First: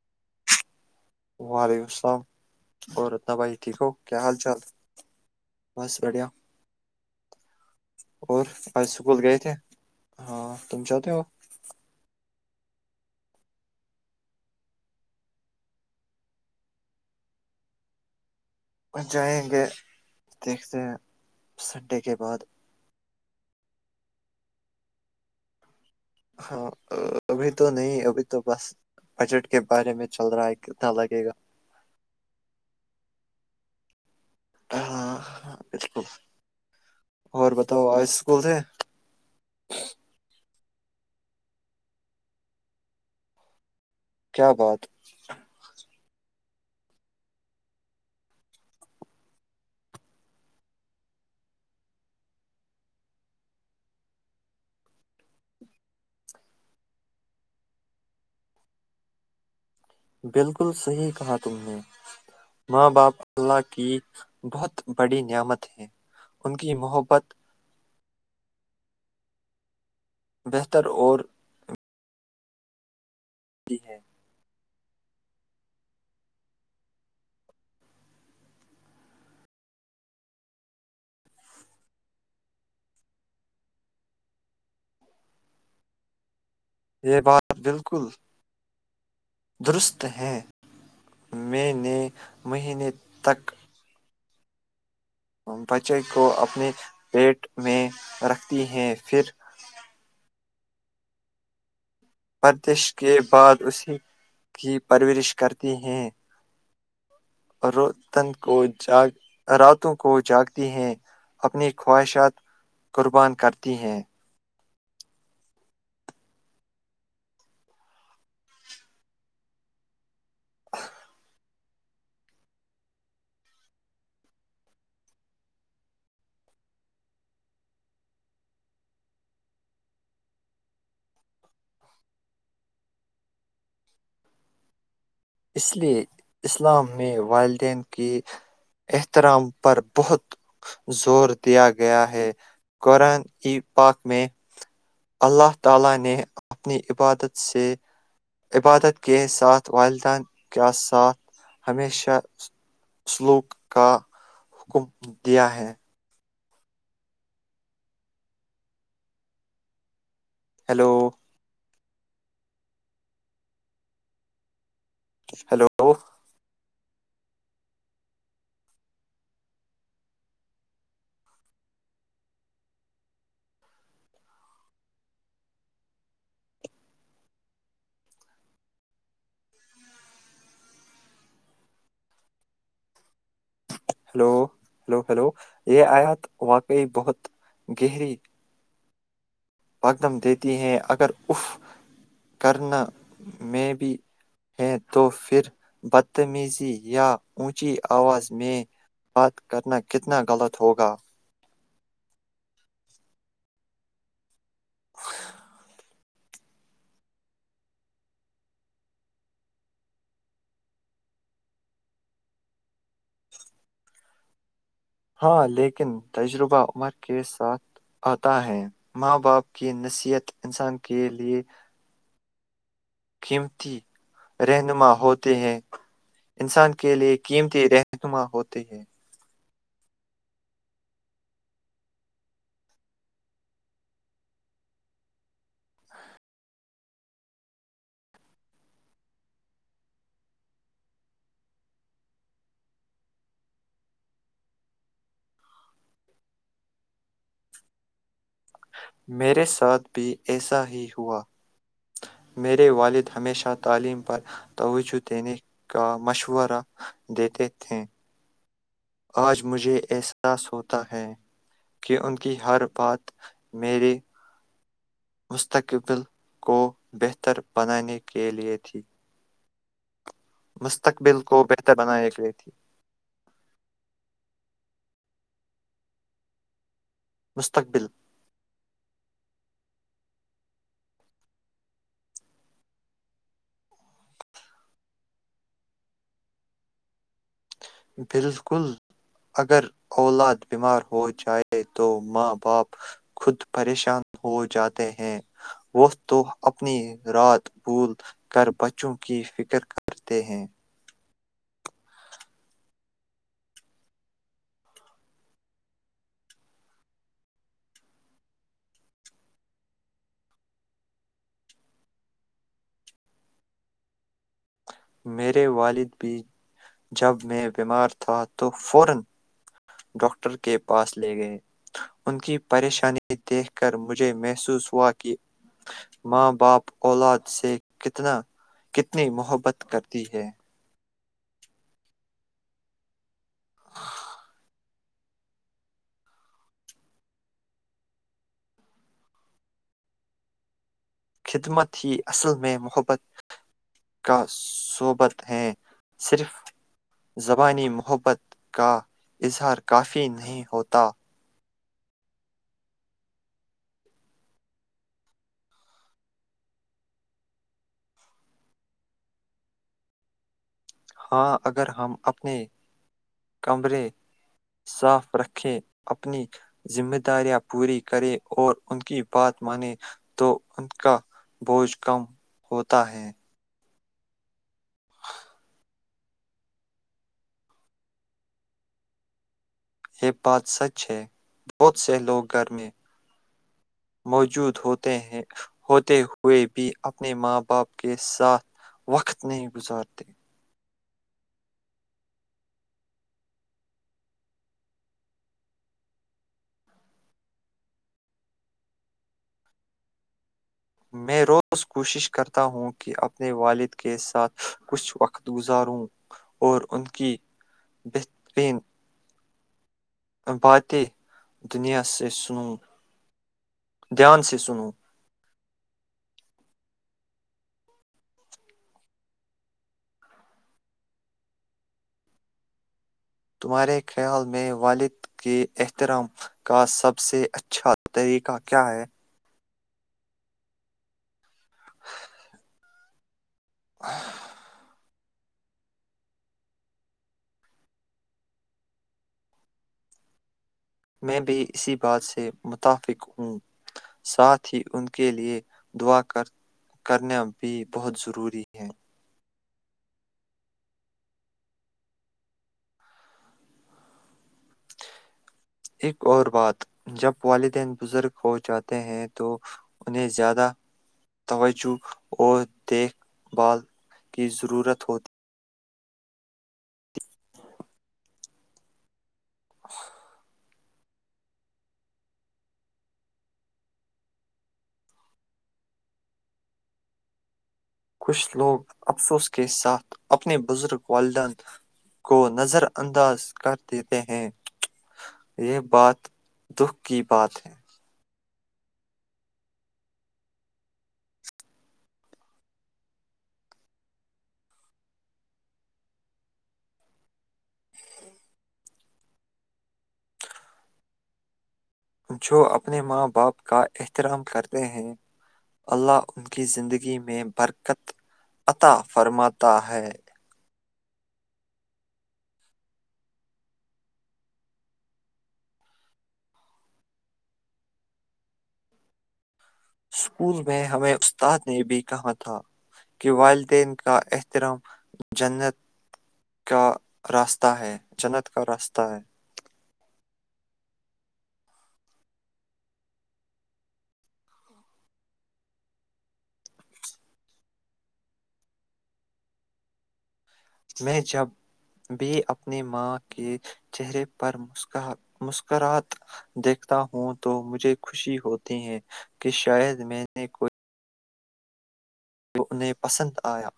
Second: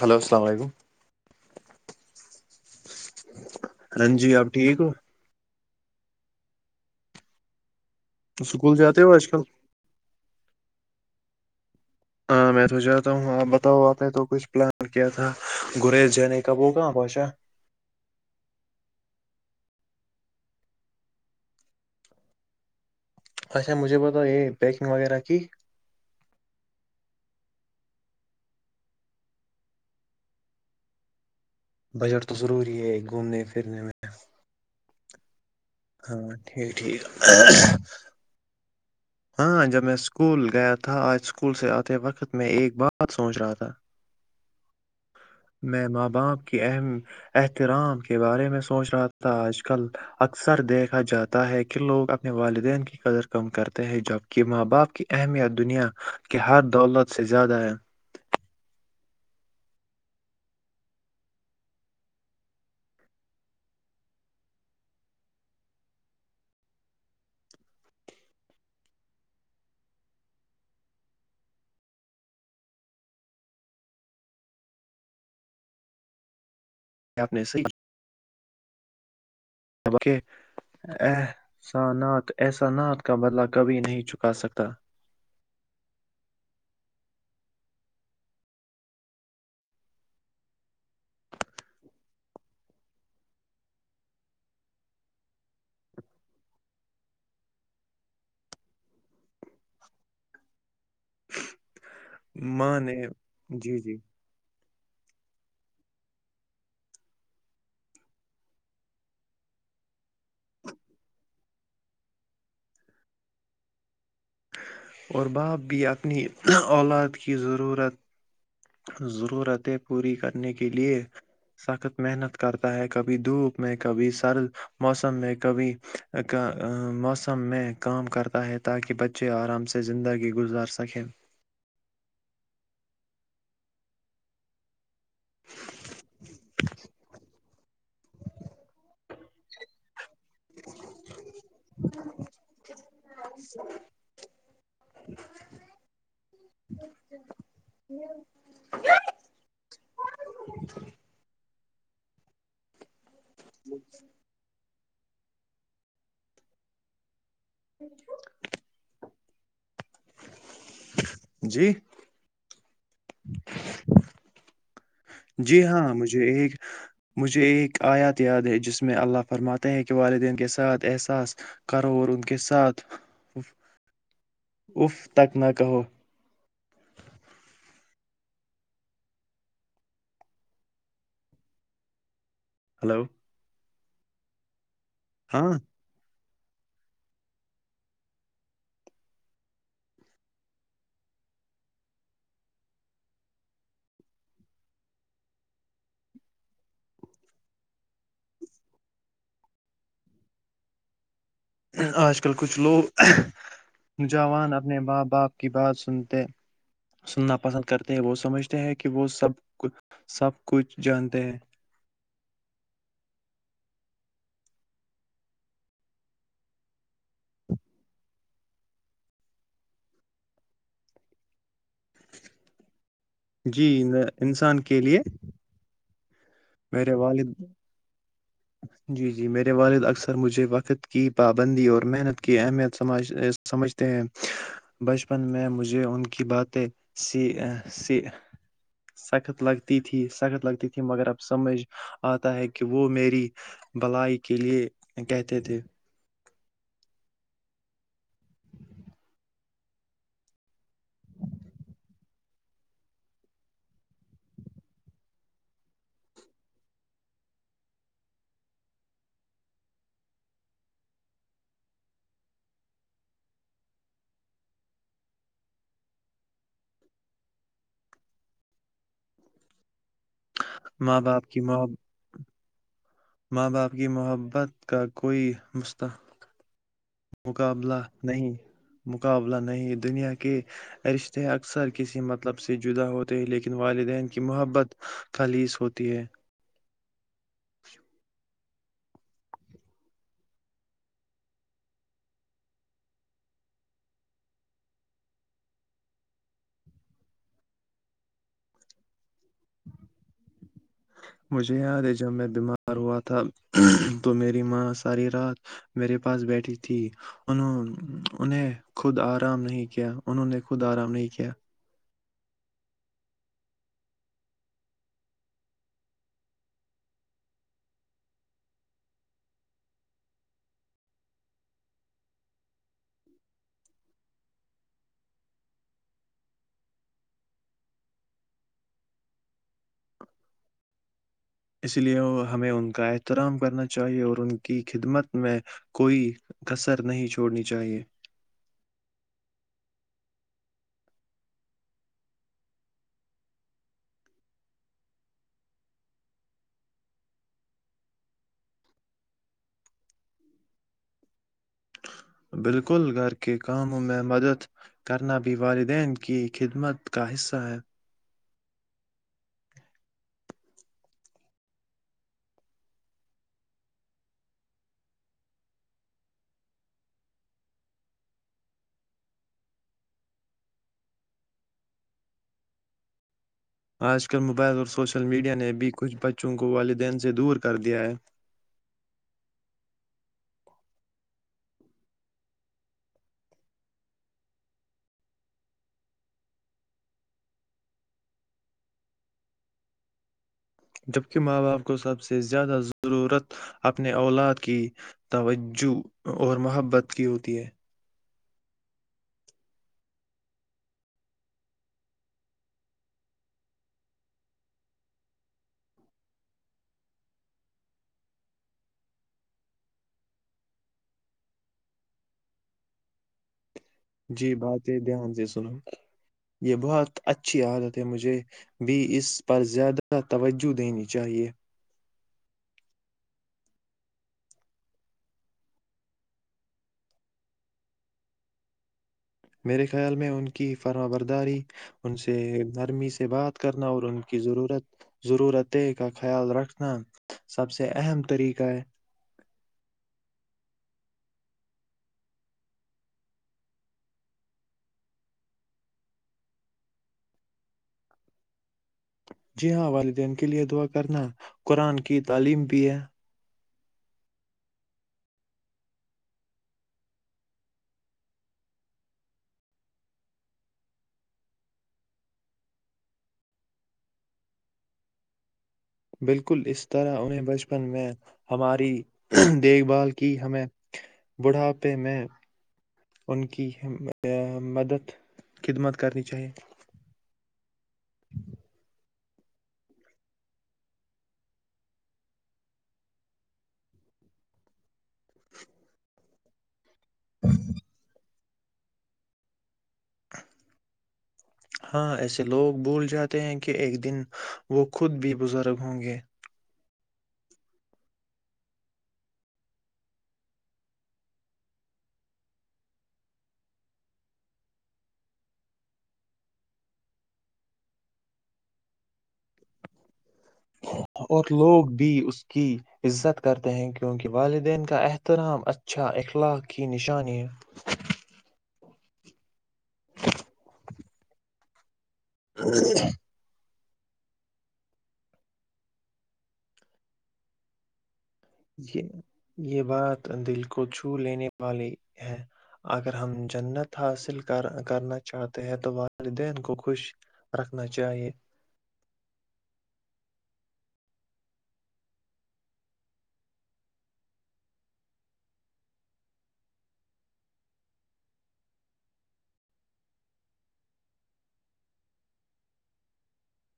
hello السلام علیکم وعلیکم السلام غورت بھائی ٹھیک ہو کیا رنجی حال آپ چال ٹھیک ہو بس بڑھیا اور اسکول آج جاتے ہو سکول گئے کل تھے ہاں تم سے ہوتی ہو ہاں میں تو جاتا ہوں آپ بتاؤ آپ نے تو کچھ پلان کیا تھا گریز جے کب ہو کہاں پہنچا وہ جائیں گے دیکھتے ہیں سنڈے کے بعد اچھا مجھے بتاؤ یہ پیکنگ وغیرہ کی ہاں ابھی تو نہیں ابھی تو بس بجٹ کے بارے میں چل رہا ہے کتنا لگے گا بجٹ تو ضروری ہے گھومنے پھرنے میں ہاں ہاں بالکل ہاں ٹھیک ٹھیک اور بتاؤ آج اسکول تھے ہاں جب میں اسکول گیا تو تھا آج اسکول سے آتے وقت میں ایک بات سوچ رہا تھا کیا بات اں باپ کی اہم احترام کے بارے میں سوچ رہا تھا آج کل اکثر دیکھا جاتا ہے کہ لوگ اپنے والدین کی قدر کم کرتے ہیں جبکہ ماں باپ کی اہمیت دنیا کے ہر دولت سے زیادہ ہے بالکل صحیح کہا تم نے ماں باپ اللہ کی بہت بڑی نعمت ہے ان کی محبت بہتر اور تی ہے کیا آپ نے صحی ک ا احسانات کا بدلہ کبھی نہیں چکا سکتا یہ بات بالکل درست ہے میں نے مہینے تک بچے کو اپنے پیٹ میں رکھتی ہیں پھر ہ [inaudible] پردش کے بعد اسی جی کی پرورش کرتی ہیں رون کو جاگ راتوں کو جاگتی ہیں اپنی خواہشات قربان کرتی ہیں اور باپ بھی اپنی اولاد کی ضرورت ضرورتیں پوری کر کرنے کے لیے کبھی سر موسم میں کبھی موسم میں کام کرتا ہے تاکہ بچے ارام سے زندگی گزار سکیں اس لیے اسلام میں والدین کے احترام پر بہت زور دیا گیا ہے قرآن ای پاک میں اللہ تعالی نے اپنی عبادت سے عبادت کے ساتھ والدین کیا ساتھ ہمیشہ سلوک کا حکم دیا ہے ج [inaudible] ہیلو جی جی ہیلو ہاں ہیلو مجھے ایک مجھے ایک آیات یاد ہے جس میں اللہ فرماتے ہیں کہ والدین کے ساتھ احساس کرو اور ان کے ساتھ اف تک نہ کہو ہلو ہلو ہلو ہلو ہاں یہ آیات واقعی بہت گہری اقدم دیتی ہے اگر اف کرنا میں بھی ہے تو پھر بدتمیزی یا اونچی آواز میں بات کرنا کتنا غلط ہوگا آج کل کچھ لوگ نو جوان اپنے ماں باپ کی بات سنتے سننا پسند کرتے ہیں وہ سمجھتے ہیں کہ وہ سب سب کچھ جانتے ہیں ہاں لیکن تجربہ عمر کے ساتھ آتا ہے ماں باپ کی نصیحت انسان کے لیئے جی قیمتی ن- انسان کے رہنما لیے ہوتے ہیں انسان کے میرے لیے والد قیمتی رہنما ہوتے ہیں جی جی میں والد اکثر مجھے وقت کی پابندی اور محنت کی اہمیت سمج سمجھتے ہیں بچپن میں مجھے ان کی باتیں سخت لگتی تھی سخت لگتی تھی مگر اب سمجھ آتا ہے کہ وہ میری بلائی کے لیے کہتے تھے میرے ساتھ بھی ایسا ہی ہوا میرے والد ہمیشہ تعلیم پر توجہ دینے کا مشورہ دیتے تھے آج مجھے احساس ہوتا ہے کہ ان کی ہر بات میرے مستقبل کو بہتر بنانے کے لیئے تھی ماں مستقبل باپ کی کو محب بہتر بنائے گئے تے ماں باپ کی محبت کا کوئی مستطح ق مستقبل مقابلہ نہیں دنیا کے کہ رشتے اکثر کسی مطلب سے جدا ہوتے ہیں لیکن والدین کی محبت خالص ہوتی ہے پھر کل اگر اولاد بیمار ہو جائے تو ماں باپ خود پریشان ہو جاتے ہیں وہ تو اپنی رات بھول کر بچوں کی فکر کرتے ہیں مجھے یاد ہے جب میں بیمار ہوا تھا تو میری ماں ساری رات میرے پاس بیٹھی تھی انوں انہیں خود آرام نہیں کیا انہوں نے خود آرام نہیں کیا میرے والد بھی جب میں بیمار تھا تو فورا ڈاکٹر کے پاس لے گئے ان کی پریشانی دیکھ کر مجھے محسوس ہوا کہ ماں باپ اولاد سے کتنا کتنی محبت کرتی ہے اس لیے ہمیں ان کا احترام کرنا چاہیئے اور ان کی خدمت میں کوئی کثر نہیں چھوڑنی چاہیئے خدمت ہی اصل میں محبت کا صوبت ہے صرف زبانی محبت کا اظہار کافی نہیں ہوتا بالکل گھر کے کاموں میں مدد کرنا بھی والدین کی خدمت کا حصہ ہے ہاں اگر ہم اپنے کمرے صاف رکھیں اپنی ذمہ داریاں پوری کریں اور ان کی بات مانیں تو ان کا بوجھ کم ہوتا ہے آج کل موبائل اور سوشل میڈیا نے بھی کچھ بچوں کو والدین سے دور کر دیا ہے یہ بات سچ ہے بہت سے لوگ گھر میں موجود ہوتے ہیں ہوتے ہوئے بھی اپنے ماں باپ کے ساتھ وقت نہیں گزارتے جبکہ ماں باپ کو سب سے زیادہ ضرورت اپنے اولاد کی توجہ اور محبت کی ہوتی ہے میں روز کوشش کرتا ہوں کہ اپنے والد کے ساتھ کچھ وقت گزاروں اور ان کی بہترین باتیں دنیا سے سنوں دھیان جی سے بات سنوں ہے دھیان سے سنو یہ بہت اچھی عادت ہے مجھے بھی اس پر زیادہ توجہ دینی چاہیے تمہارے خیال میں والد کے احترام کا سب سے اچھا طریقہ کیا ہے میرے خیال میں ان کی فرم برداری ان سے نرمی سے بات کرنا اور ان کی ضرورت ضرورتیں کا خیال رکھنا سب سے اہم طریقہ ہے میں بھی اسی بات سے متفق ہوں ساتھ ہی ان کے لے دعا کرنا بھی بہت ضروری ہے جی ہاں والدین کے لیے دعا کرنا قرآن کی تعلیم بھی ہے ایک اور بات جب والدین بزرگ ہو جاتے ہیں تو انہیں زیادہ توجہ اور دیکھ بھال کی ضرورت ہوتی ہے بالکل اس طرح انہیں بچپن میں ہماری دیکھ بھال کی ہمیں بڑھاپے میں ان کی مدد خدمت کرنی چاہیے کچھ لوگ افسوس کے ساتھ اپنے بزرگ والدین کو نظر انداز کر دیتے ہیں یہ بات دکھ کی بات ہے ہاں ایسے لوگ بھول جاتے ہیں کہ ایک دن وہ خود بھی بزرگ ہوں گے جو اپنے ماں باپ کا احترام کرتے ہیں اللہ ان کی زندگی میں برکت عطا فرماتا ہے اور لوگ بھی اس کی عزت کرتے ہیں کیونکہ والدین کا احترام اچھا اخلاق کی نشانی اسکول میں ہمیں استاد نے بھی کہاں تھا ہے کہ والدین کا احترام جنت کا راستہ ہے جنت کا راستہ یہ ہے یہ بات دل کو چھ چو لینے والی ہیں اگر ہم جنت حاصل کرنا چاہتے ہیں تو والدین کو خوش رکھنا چاہیے میں جب بھی اپنی ماں کے چہرے پر مسکر مسکرات دیکھتا ہوں تو مجھے خوشی ہوتی ہے کہ شاید میں نے کوئی جو انہیں پسند آیا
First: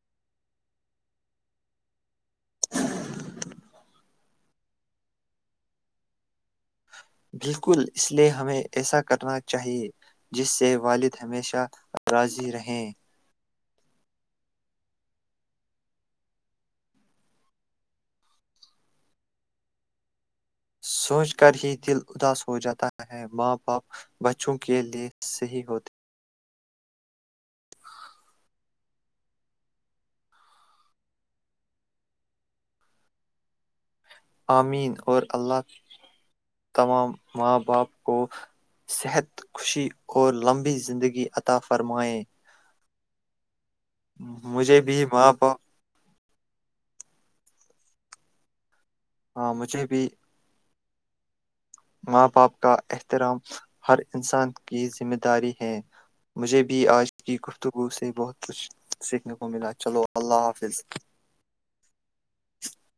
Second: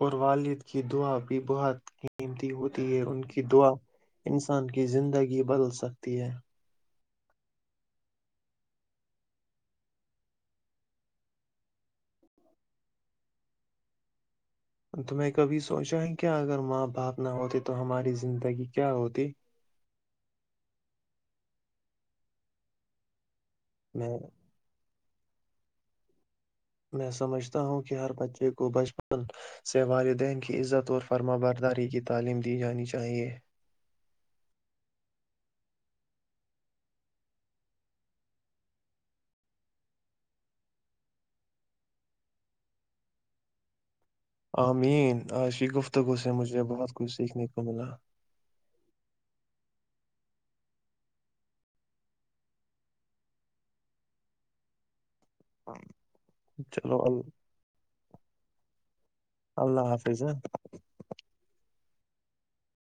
اور والد کی دعا بھی بہت قیمتی ہوتی ہے ان کی دعا انسان کی زندگی بدل سکتی ہے بالکل اس لیے ہمیں ایسا کرنا چاہیئے جس سے والد ہمیشہاضی رہیں تو میں کبھی سوچا ہے کیا اگر ماں باپ نہ ہوتے تو ہماری زندگی کیا ہوتی سوچ کر ہی دل اداس ہو جاتا ہے ماں پپ میں بچوں کے لیے صحیح ہوتی میں سمجھتا ہوں کہ ہر بچے کو بچپن سے والدین کی عزت اور فرما برداری کی تعلیم دی جانی چاہیئے آمین اور اللہ تمام ماں باپ کو صحت خوشی اور لمبی زندگی عطا فرمائیں مجھے بھی آمین ماں باپ عاشی گفتگو سے مجھے بہت کچھ سیکھنے کا کملہ ہاں مجھے بھی ماں باپ کا احترام ہر انسان کی ذمہ د داری ہیں مجھے بھی چلو آج ال- کی گفتگو سے بہت کچھ سیکھنے کو ملا اللہ چلو حافظ ہاں اللہ حافظ [inaudible]